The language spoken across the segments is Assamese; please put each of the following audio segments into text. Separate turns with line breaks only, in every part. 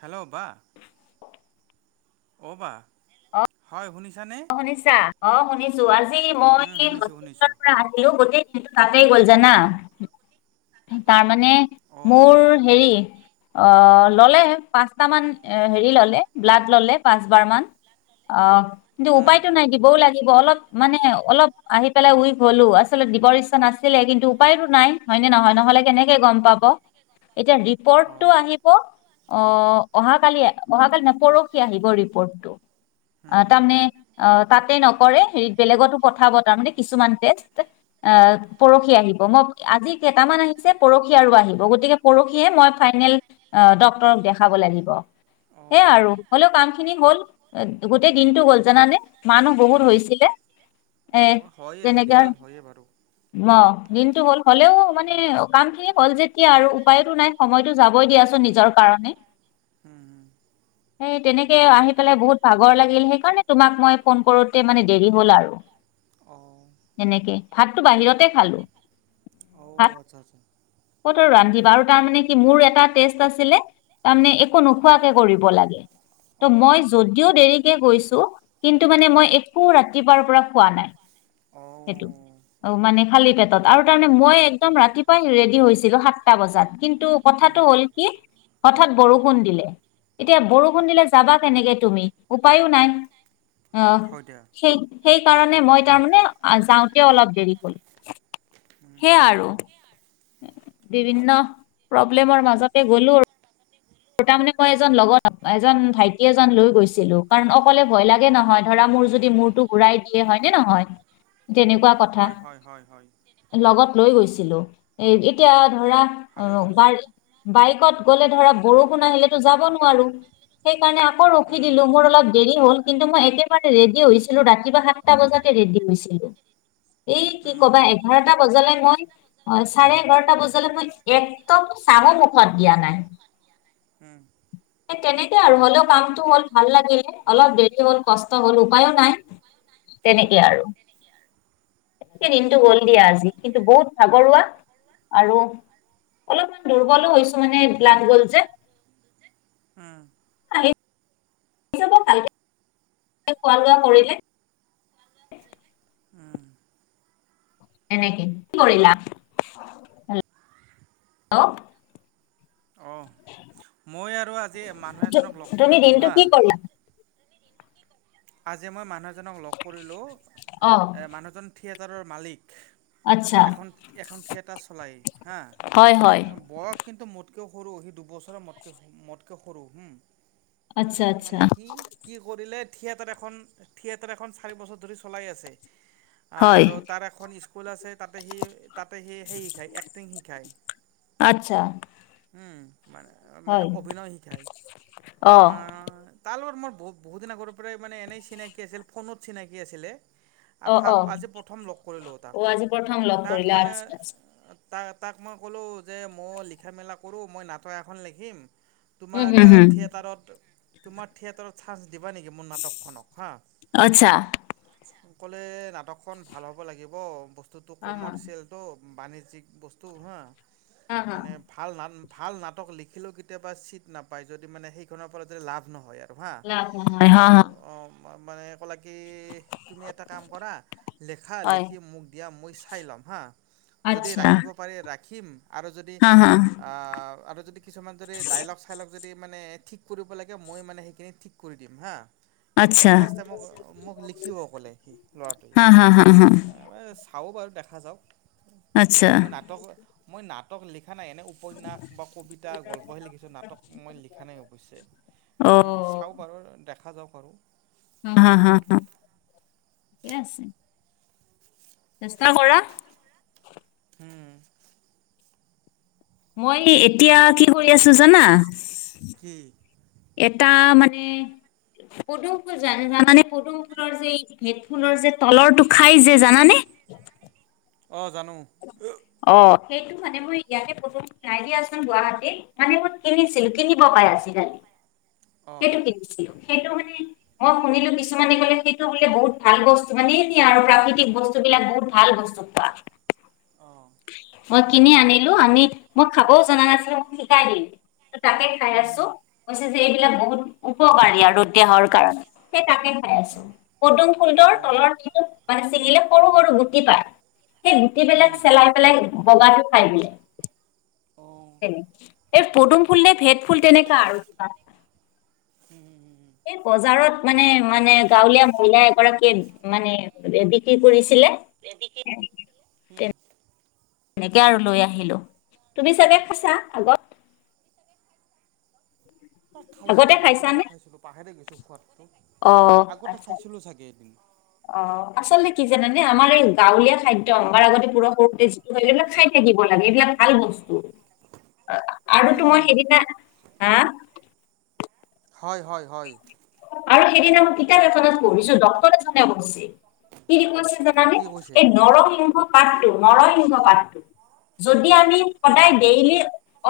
হেল্ল' বা। অ' বা। হয় শুনিছানে।
অ', শুনিছা। অ', শুনিছো, আজি মই
উম,
এই
শুনিছোঁ
হস্পিলৰ
শুনিছোঁ
পৰা আহিও গোটেই দিনটো তাতেই গ'ল জানা, তাৰমানে মোৰ
অ'
হেৰি অ', ল'লে, পাঁচটামান হেৰি ল'লে ব্লাড ল'লে পাঁচবাৰমান। অ', কিন্তু
উম,
উপায়তো নাই, দিবও লা গিব অলপ মানে অলপ আহি পেলাই উইক হ'লো। আচলতে, দিবৰ ইচ্ছা নছিলে কিন্তু উপায়তো নাই। হয় নে নহয়? নহলে কেনেকে গম পাব। এতিয়া ৰিপৰ্টটো
অ'।
আহিব। অ', অহা কালি অহা কালি নহয়, পৰহি আহিব ৰিপৰ্টটো।
হুম
আহ
হুম
তাৰমানে অ', তাতেই নকৰে হেৰিত বেলেগতো পঠাব তাৰমানে কিছুমান টেষ্ট। অহ, পৰহি আহিব। মই আজি কেইটামান আহিছে পৰহি আৰু আহিব। গতিকে পৰহিয়ে মই ফাইনেল ডক্তৰক দেখাব লাগিব। সেয়া আৰু
অ'।
হ'লেও কাম খিনি হ'ল। গোটেই দিনটো গ'ল জানানে, মানুহ বহুত
অ'।
হৈছিলে। এ
অ' হয়ে
তেনেকে
মেডিকেলত হয়ে বাৰু
অ', দিনতটো গল, হ'লেও মানে কাম খিনি হ'ল যেতিয়া আৰু উপায়তো নাই। সময়তটো যাবই দিয়াচোন নিজৰ কাৰণে।
হম।
সেই তেনেকেই আহি পেলাই বহুত ভাগৰ লা গিল, সেইকাৰণে তোমাক মই ফোন কৰোতে মানে দেৰি হ'ল আৰু।
অহ।
সেনেকেই, ভাতটো বাহিৰতে খালো। ভাত
অ', আচ্ছা আচ্ছা।
ক'ত ৰান্ধিবা আৰু তাৰ মানে কি মোৰ এটা টেষ্ট আছিলে তাৰমানে একো নোখোৱাকে কৰিব লাগে ত
অ'
মই যদিও দেৰি গৈছো কিন্তু মানে মই একো ৰাতিপুৱাৰ পৰা খোৱা নাই
অ
অ মানে খালী পেটত আৰু তাৰমানে মই একদম ৰাতিপুৱাই ৰেডি হৈছিলো সাতটা বজাত কিন্তু
উম,
কথাটো হ'ল কি হঠাৎ বৰষুণ দিলে এতিয়া বৰষুণ দিলে যাবা কেনেকে তুমি উপায়ো নাই আহ
হয় দিয়া।
সেই সেইকাৰণে মই তাৰমানে যাওঁতে অলপ দেৰি হল
উম,
সেয়া
হুম হুম
আৰু
হুম।
বিভিন্ন প্ৰব্লেমৰ মাজতে গ'লো আৰু তাৰ মানে মই এজন লগত এজন ভাইটি এজন লৈ গৈছিলো কাৰণ অকলে ভয় লাগে নহয় ধৰা মোৰ যদি মোৰ ঘুৰাই দিয়ে হয় নে নহয় তেনেকুৱা কথা
হয় হয় হয় হয়
লগত লৈ গৈছিলো এ এতিয়া ধৰা
ভালে কৰিছা
বাৰ বাইকত গ'লে ধৰা বৰষুণ আহিলেতো যাব নোৱাৰো সেইকাৰণে আকৌ ৰখি
উম
দিলো মোৰ অলপ দেৰি হ'ল কিন্তু মই একেবাৰে ৰেডি হৈছিলো ৰাতিপুৱা সাতটা বজাতে ৰেডি হৈছিলো এই
হৈছিলোঁ
কি
উম
কবা এঘাৰটা বজালে মই অ চাৰে এঘাৰটা বজালে মই একদম চাঙৰ মুখত দিয়া নাই
হু
তেনেকে আৰু হ'লেও কামটো হ'ল ভাল লাগিলে অলপ দেৰি হ'ল কষ্ট হ'ল উপায়ো নাই
উম
তেনেকেই আৰু সকে দিনটো গল দিয়া আজি কিন্তু বহুত ভাগৰুৱা আৰু অলপমান দুৰ্বলো হৈছো মানে লান গল যে
উম
আহ ফাল খোৱা লোৱা কৰিলে
উম
ক কি হেল্ল
অঁ মই আৰু আজি মানুহ এজনক লগ
তুমি
কৰিলোঁ
দিনটো
হা
কি কৰিলা
আজি মই মানুহজনক লগ কৰিলোঁ
অ
মানুহজন থিয়েটাৰৰ মালিক
আচ্ছা
এখন এখন থিয়েটাৰ চলাই
হয় হয়
হা ব কিন্তু মোতকেও সৰু সি দুবছৰে মোতকে মোতকৈ সৰু হম
আচ্ছা
উম
আচ্ছা
মানে সি কি কৰিলে থিয়েটাৰ এখন থিয়েটাৰ এখন চাৰি বছৰ ধৰি চলাই আছে
হয়
আৰু তাৰ এখন স্কুল আছে তাতে সি তাতে সি সেই শ খায় এক্টিং শিকায়
আচ্ছা
মানে মানে
হয়
অভিনয় শিকায়
অ
তালৰ মোৰ বহু বহুদিন আগৰ পৰাই মানে এনেই চিনাকি আছিল ফোনত চিনাকি আছিলে
অ অ
আজি প্ৰথম লগ কৰি লো
অ
তাক
আজি প্ৰথম লগ
তাক
কৰিলা
মানে
আচ্ছা আচ্ছা
তাক তাক মই ক'লোঁ যে মই লিখা মেলা কৰোঁ মই নাটক এখন লিখিম।
উম
তোমাৰ
হুম হুম
থিয়েটাৰত, তোমাৰ থিয়েটাৰত চান্স দিবা নেকি মোৰ নাটকখনক হা।
আচ্ছা।
ক'লে নাটকখন ভাল হ'ব লাগিব বস্তুটো
হা হা
কমাৰ্চিয়েল। ত' বাণিজ্যিক বস্তু হা
হা হা
মানে ভাল ভাল নাট ভাল নাটক লিখিলেও কেতিয়াবা চিট নাপায়। যদি মানে সেইখনৰ পৰা যদি লাভ নহয় ইয়াৰ। অহা এইটো অহ' মানে কি তুমি এটা কাম কৰা লিখা লিখি মোক দিয়া মই চাই ল'ম হা যদি
আচ্ছা
ৰাখিব পাৰি ৰাখিম আৰু যদি আৰু যদি কিছুমান যদি ডাইলগ চাইলগ যদি মানে ঠিক কৰিব লাগে। মই মানে সেইখিনি ঠিক কৰি দিম হা। কিন্তু ফাৰ্ষ্ট টাই মোক মোক লিখিব ক'লে সি ল'ৰাটোৱে।
হা হা হা হা
তাৰ চাওঁ বাৰু দেখা যাওঁক।
আচ্ছা
মই নাটক মই নাটক লিখা নাই এনেও। উপন্যাস বা কবিতা গল্পহে লিখিছোঁ। নাটক মই লিখা নাই অৱশ্যো
অ
অহ'চাওঁ। বাৰু দেখা যাওঁক আৰু।
হা হা হা ঠিকে আছে। নাষ্টা কৰা।
হ'ম।
মই এতিয়া কি কৰি আছোঁ জানা।
কি
এটা মানে পদুম ফুল জানানে পদুম ফুলৰ যে ভেট ফুলৰ যে তলৰটো খাই যে জানানে?
অ' জানোঁ।
অ' সেইটো মানে মই ইয়াকে পঢ়ো নাইকিয়াচোন গুৱাহাটী মানে মই কিনিছিলো কিনিব পাই আজিকালি।
অ
সেইটো কি দিছিলে, সেইটো মানে। অ' শুনিলো কিছুমানে ক'লে সেইটো বোলে বহুত ভাল বস্তু মানে এনে আৰু প্ৰাকৃতিক বস্তু বিলাক বহুত ভাল বস্তু। কোৱা
অ'
মই কিনি আনিলোঁ। আনি মই খাবও জনা নাছিলোঁ। মোক শিকাদিল। তাকে খাই
হুম
আছোঁ
হুম
কৈছে যে এইবিলাক বহুত উপকাৰী আৰু দেহৰ কাৰণে, সেই তাকে খাই
অ
আছোঁ। পদুম ফুলটোৰ
অ
তলৰতো। মানে ছিঙিলে সৰু সৰু গুটি পায়। সেই গুটি বিলাক
হুম
চেলাই পেলাই বগাটো খাই বোলে।
অ
এই পদুম ফুল নে ভেদ ফুল তেনেকা আৰু কিবা।
উম, হুম, হুম, হুম।
এই বজাৰত মানে মানে গাঁৱলীয়া মহিলা এগৰাকী মানে। বিক্ৰী কৰিছিলে।
[unintelligible] উম।
এনেকে আৰু লৈ আহিলোঁ। তুমি চাগে খাইছা আগত। আগতে
খাইছিলোঁ বহুত দিন
খাইছানে
আগত খাইছিলোঁ। পাহেৰে গৈছো খোৱাদটো।
অ
আগতে
আচ্ছা আচ্ছা।
খাইছিলোঁ চাগে এদিন।
অ' আচলতে কি জানানে আমাৰ এই গাঁৱলীয়া খাদ্য অমাৰ আগতে পোৰা সৰতেজ। এইবিলাক খাই থাকিব লাগে। এইবিলাক ভাল বস্তু আৰু তোমাৰ সেইদিনা। হা
হয়, হয়, হয়।
আৰু সেইদিনা মই কিতাপ এখনত পঢ়িছো ডক্তৰৰ এজনে [unintelligible] মানে
কি কৈছে
এই নৰসিংহ পাতটো, নৰসিংহ পাতটো যদি আমি।
হুম
সদায় ডেইলি।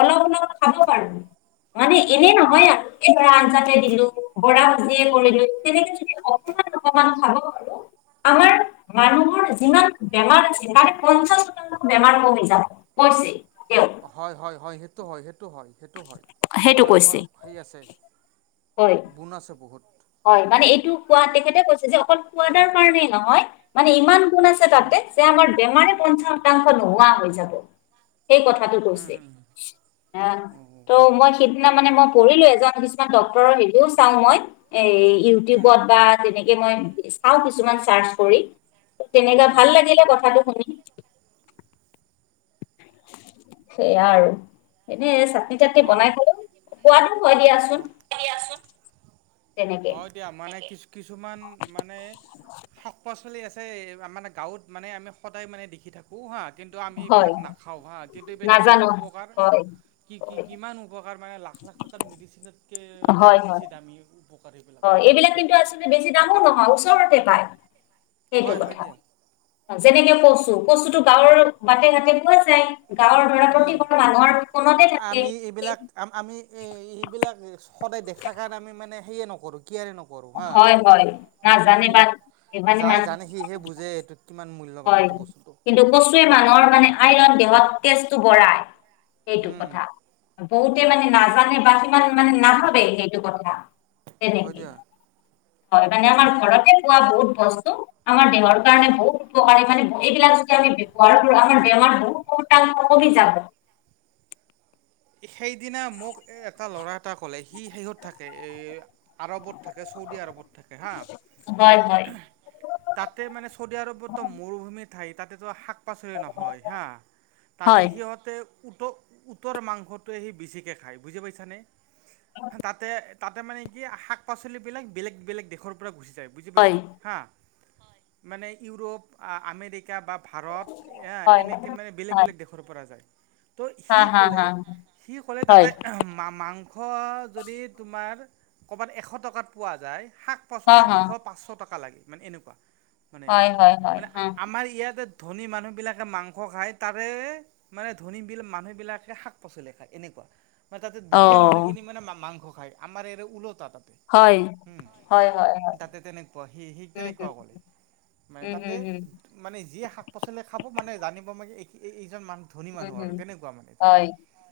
অলপ অলপ খাব পাৰো। মানে এনে
হুম
নহয় এইধৰা আঞ্জাতে। বৰা ভুজিয় কৰিলো, তেনেকে যদি অকমান অকমান খাব আৰু আমাৰ মানুহৰ যিমান বেমাৰ আছে। তাৰে পঞ্চাশ শতাংশ বেমাৰ কমি যাব। পছে তেওঁ
হয়, হয়, হয় সেইটো হয় সেইটো হয়। সেইটো হয়,
সেইটো কৈছে
নৰসিংহৰ সেৰি আছে
হয়
বুণ আছে বহুত।
হয় মানে এইটো কোৱা তেখেতে কৈছে যে অকল খোৱাদাৰ কাৰণেই নহয় মানে ইমান গুণ আছে
হুম
তাতে যে আমাৰ বেমাৰ পঞ্চাশ শতাংশ নোহোৱা হৈ যাব। সেই কথাটো
হুম
কৈছে।
হুম
আহ ত মই সেইদিনা মানে মই পঢ়িলো এজন কিছুমান ডক্তৰৰ হেৰিও চাওঁ মই। এ
হুম
ইউটিউবত বা তেনেকে মই চাওঁ কিছুমান চাৰ্চ কৰি। তেনেকা
হুম
ভাল লাগিলে কথাটো শুনি।
[inaudible]
সেয়া আৰু এনেই চাটনি টাটনি
হুম
বনাই খালো সোৱাদো হয় দিয়াচোন। তেনেকে
হয় দিয়া, মানে কিছু কিছুমান মানে শাক পাচলি আছে আমাৰ গাঁৱত মানে আমি সদায় মানে দেখি থাকো। হো হা কিন্তু আমি
হয়
এইবিলাক নাখাওঁ হা কিন্তু এইবিলাক কিমান
নাজানো
উপকাৰ
হয়
কি কি
হয়
কিমান উপকাৰ মানে লাখ লাখ টকাৰ মেডিচিনতকৈ মানে
হয় হয়
বেছি দামী। উপকাৰ সেইবিলাকৰ
হয় এইবিলাক কিন্তু আচলতে বেছি দামো নহয় ওচৰতে পায় সেইটো
হয় হয়
কথা।
দিয়া
যেনেকে কচু কচু টো গাঁৱৰ বাটে ঘাটে পোৱা যায়। গাঁৱৰ ধৰা
উম
প্ৰতিখন মানুহৰ ফোনতে থাকে
আমি এইবিলাক আমি এইবিলাক সদায় দেখাৰ কাৰণে আমি মানে সেয়ে নকৰোঁ কিয়াৰে নকৰোঁ হা
হয় হয় নাজানে
কিন্তু
বা মানে
যাই জানে
মানুহে
সিহে বুজে কিমান মূল্য
হয় কিন্তু কচুৱে মানুহৰ মানে আইৰণ দেহত তেজটো বঢ়ায়। সেইটো
হম
কথা বহুতে মানে নাজানে বা সিমান মানে নাভাবে সেইটো কথা।
হয়
তেনেকে
দিয়া
হয় মানে আমাৰ ঘৰতে পোৱা বহুত বস্তু আমাৰ দেহৰ কাৰণে বহুত উপকাৰী মানে এইবিলাক যদি আমি ব্যৱহাৰ কৰো আমাৰ বেমাৰ বহুত কমাল কমি যাব।
সেইদিনা মোক এটা ল'ৰা এটা ক'লে সি সেইহত থাকে এই আৰৱত থাকে চৌদি আৰৱত থাকে হা
হয় হয়।
তাতে মানে চৌদি আৰবতটো মৰুভূমি ঠাই তাতেতো শাক শাক পাচলি নহয় হা, তাতে
হয়
সিহতে উট উটৰ মাংস সি বেচিকে খাই বুজি পাইচা নে তাতে তাতে মানে কি শাক পাচলিবিলাক বেলেগ বেলেগ দেশৰ পৰা গুচি যায় বুজি
হয়।
পাইছা। হা মানে ইউৰোপ আমেৰিকা বা ভাৰত এ
হয়
এনেকে মানে বেলেগ
হয়
বেলেগ দেশৰ পৰা যায়। ত
হা
সি
হা
ক'লে
হা
সি ক'লে
হয়।
তাতে মাংস যদি তোমাৰ ক'ৰবাত এশ টকাত পোৱা যায় শাক
হা
পাচলি
হা
দুশ, পাচশ টকা লাগে মানে এনেকুৱা মানে
হয় হয় হয়
মানে
হা।
আমাৰ ইয়াতে ধনী মানুহবিলাকে মাংস খাই তাৰে মানে ধনী বিল মানুহবিলাকে শাক পাচলি খায় এনেকুৱা মানে তাতে
অ
দুখীয়া মানুহখিনি মানে মাংস খায় আমাৰ এৰে ওলতা তাতে
হয়।
হম
হয় হয় হয়
তাতে তেনেকুৱা সি সি
উম
তেনেকুৱা
হুম
কৰে মানে
উম
তাতে
হুম হুম
মানে যিয়ে শাক পাচলি খাব মানে জানিব মে এইজন মানুহ ধনী
উম
মানুহ আৰু
হুম
তেনেকুৱা মানে তাতে।
হয়।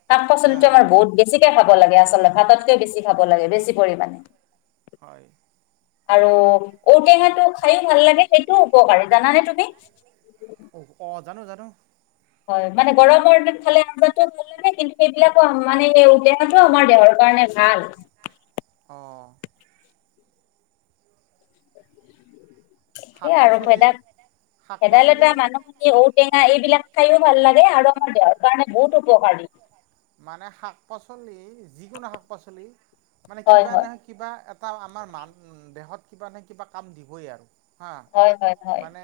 শাক
হা
পাচলিটো আমাৰ বহুত বেছিকে খাব লাগে আচলতে ভাততকৈ বেছি খাব লাগে বেছি পৰিমাণে।
হয়।
আৰু ঔটেঙাটো খায়ো ভাল লাগে, সেইটোও উপকাৰী জানানে তুমি?
অ', অ'' জানো জানো।
হয় মানে গৰমৰ দিন খালে আঞ্জাটো ভাল লাগে কিন্তু সেইবিলাকো মানে সেই ঔটেঙাটো আমাৰ দেহৰ কাৰণে ভাল।
অ'।
সেয়ে
শাক
আৰু
পাচলি
ভেদাল
শাক পাচলি
ভেদাইলতা মানুহ ঔটেঙা এইবিলাক খাইও ভাল লাগে আৰু আমাৰ দেহৰ কাৰণে বহুত উপকাৰী।
মানে শাক পাচলি যিকোনো শাক পাচলি মানে
হয়
কিবা
হয়
নহয় কিবা এটা আমাৰ মান, দেহত কিবা নহয় কিবা কাম দিবই আৰু। হা
হয় হয় হয়
মানে,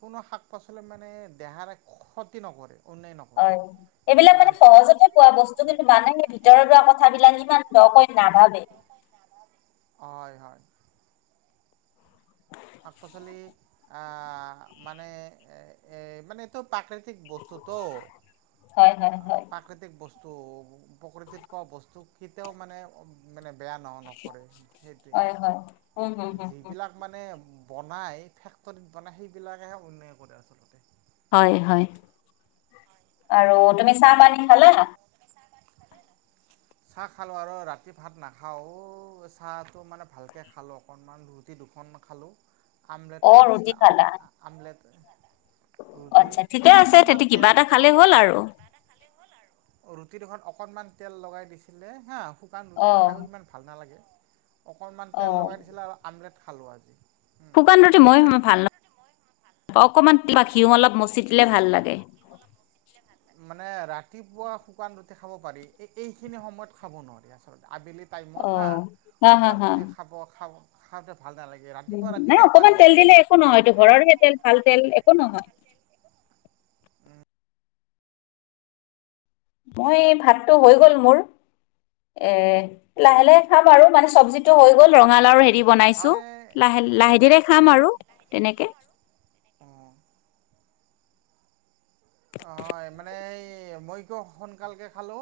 কোনো শাক পাচলি মানে দেহাৰে ক্ষতি নকৰে। অন্যায় নকৰে
হয় এইবিলাক মানে
হয়
সহজতে কোৱা বস্তু কিন্তু মানে, সেই ভিতৰত লোৱা কথাবিলাক ইমান দকৈ নাভাবে।
হয়, হয়। শাক পাচলি মানে এই মানে প্ৰাকৃতিক বস্তুটো।
হয় হয় হয়
প্ৰাকৃতিক বস্তু প্ৰকৃতিত পোৱা বস্তু কেতিয়াও মানে মানে বেয়া ন নকৰে সেইটোৱে
হয় হয় উম হুম হুম হুম
যিবিলাক মানে বনায় ফেক্টৰীত বনায় সেইবিলাকেহে অন্যায় কৰে আচলতে।
হয়, হয়, আৰু তুমি চাহ পানী খালা।
পেচা বাট ভালে ন [unintelligible] চাহ খালো, আৰু ৰাতি ভাত নাখাওঁ চাহটো মানে ভালকৈ খালো অকণমান ৰুট ৰুটী দুখন খালো আমলেট
ৰুটি
কৰিছিলে আল
খালা
আমলেট। ৰুটি
আচ্ছা ঠিকে আছে
অকণমান
তেতিয়া কিবা
তেল
এটা খালেই হ'ল আৰু
ৰুটিডোখৰত অকণমান তেল লগাই দিছিলে হা শুকান ৰুটি খায়ো
অ
সিমান ভাল নালাগে। অকণমান তেল
অ
লগাই, দিছিলে আৰু আমলেট খালো আজি। উম,
শুকান ৰুটি মই সিমান ভাল নাপাওঁ। অকণমান বা ঘিউ অলপ মচি দিলে ভাল লাগে।
অলপ মচি দিলে মানে ৰাতিপুৱা শুকান ৰুটি খাব পাৰি। এই এইখিনি সময়ত খাব নোৱাৰি আচলতে আবেলিত টাইমত
অ
হা
হা হা
শুকান
হা
ৰুটি খাব খাব খাওঁতে ভাল নালাগে।
উম,
ৰাতিপুৱা
নাই
ৰাতিপুৱা
অকমান
পাৰি।
তেল দিলে একো
মানে
নহয়। এইটো ঘৰৰহে তেল ভাল তেল একো নহয়। মই, এই ভাতটো হৈ গ'ল মোৰ। এ লাহে লাহে খাম আৰু মানে চবজি টো হৈ গ'ল, ৰঙালাও হেৰি
উম,
বনাইছো
হয়
লাহে লাহে ধিৰে খাম আৰু তেনেকে।
অ'। অ' মানে এই মই কিয় সোনকালকে খালো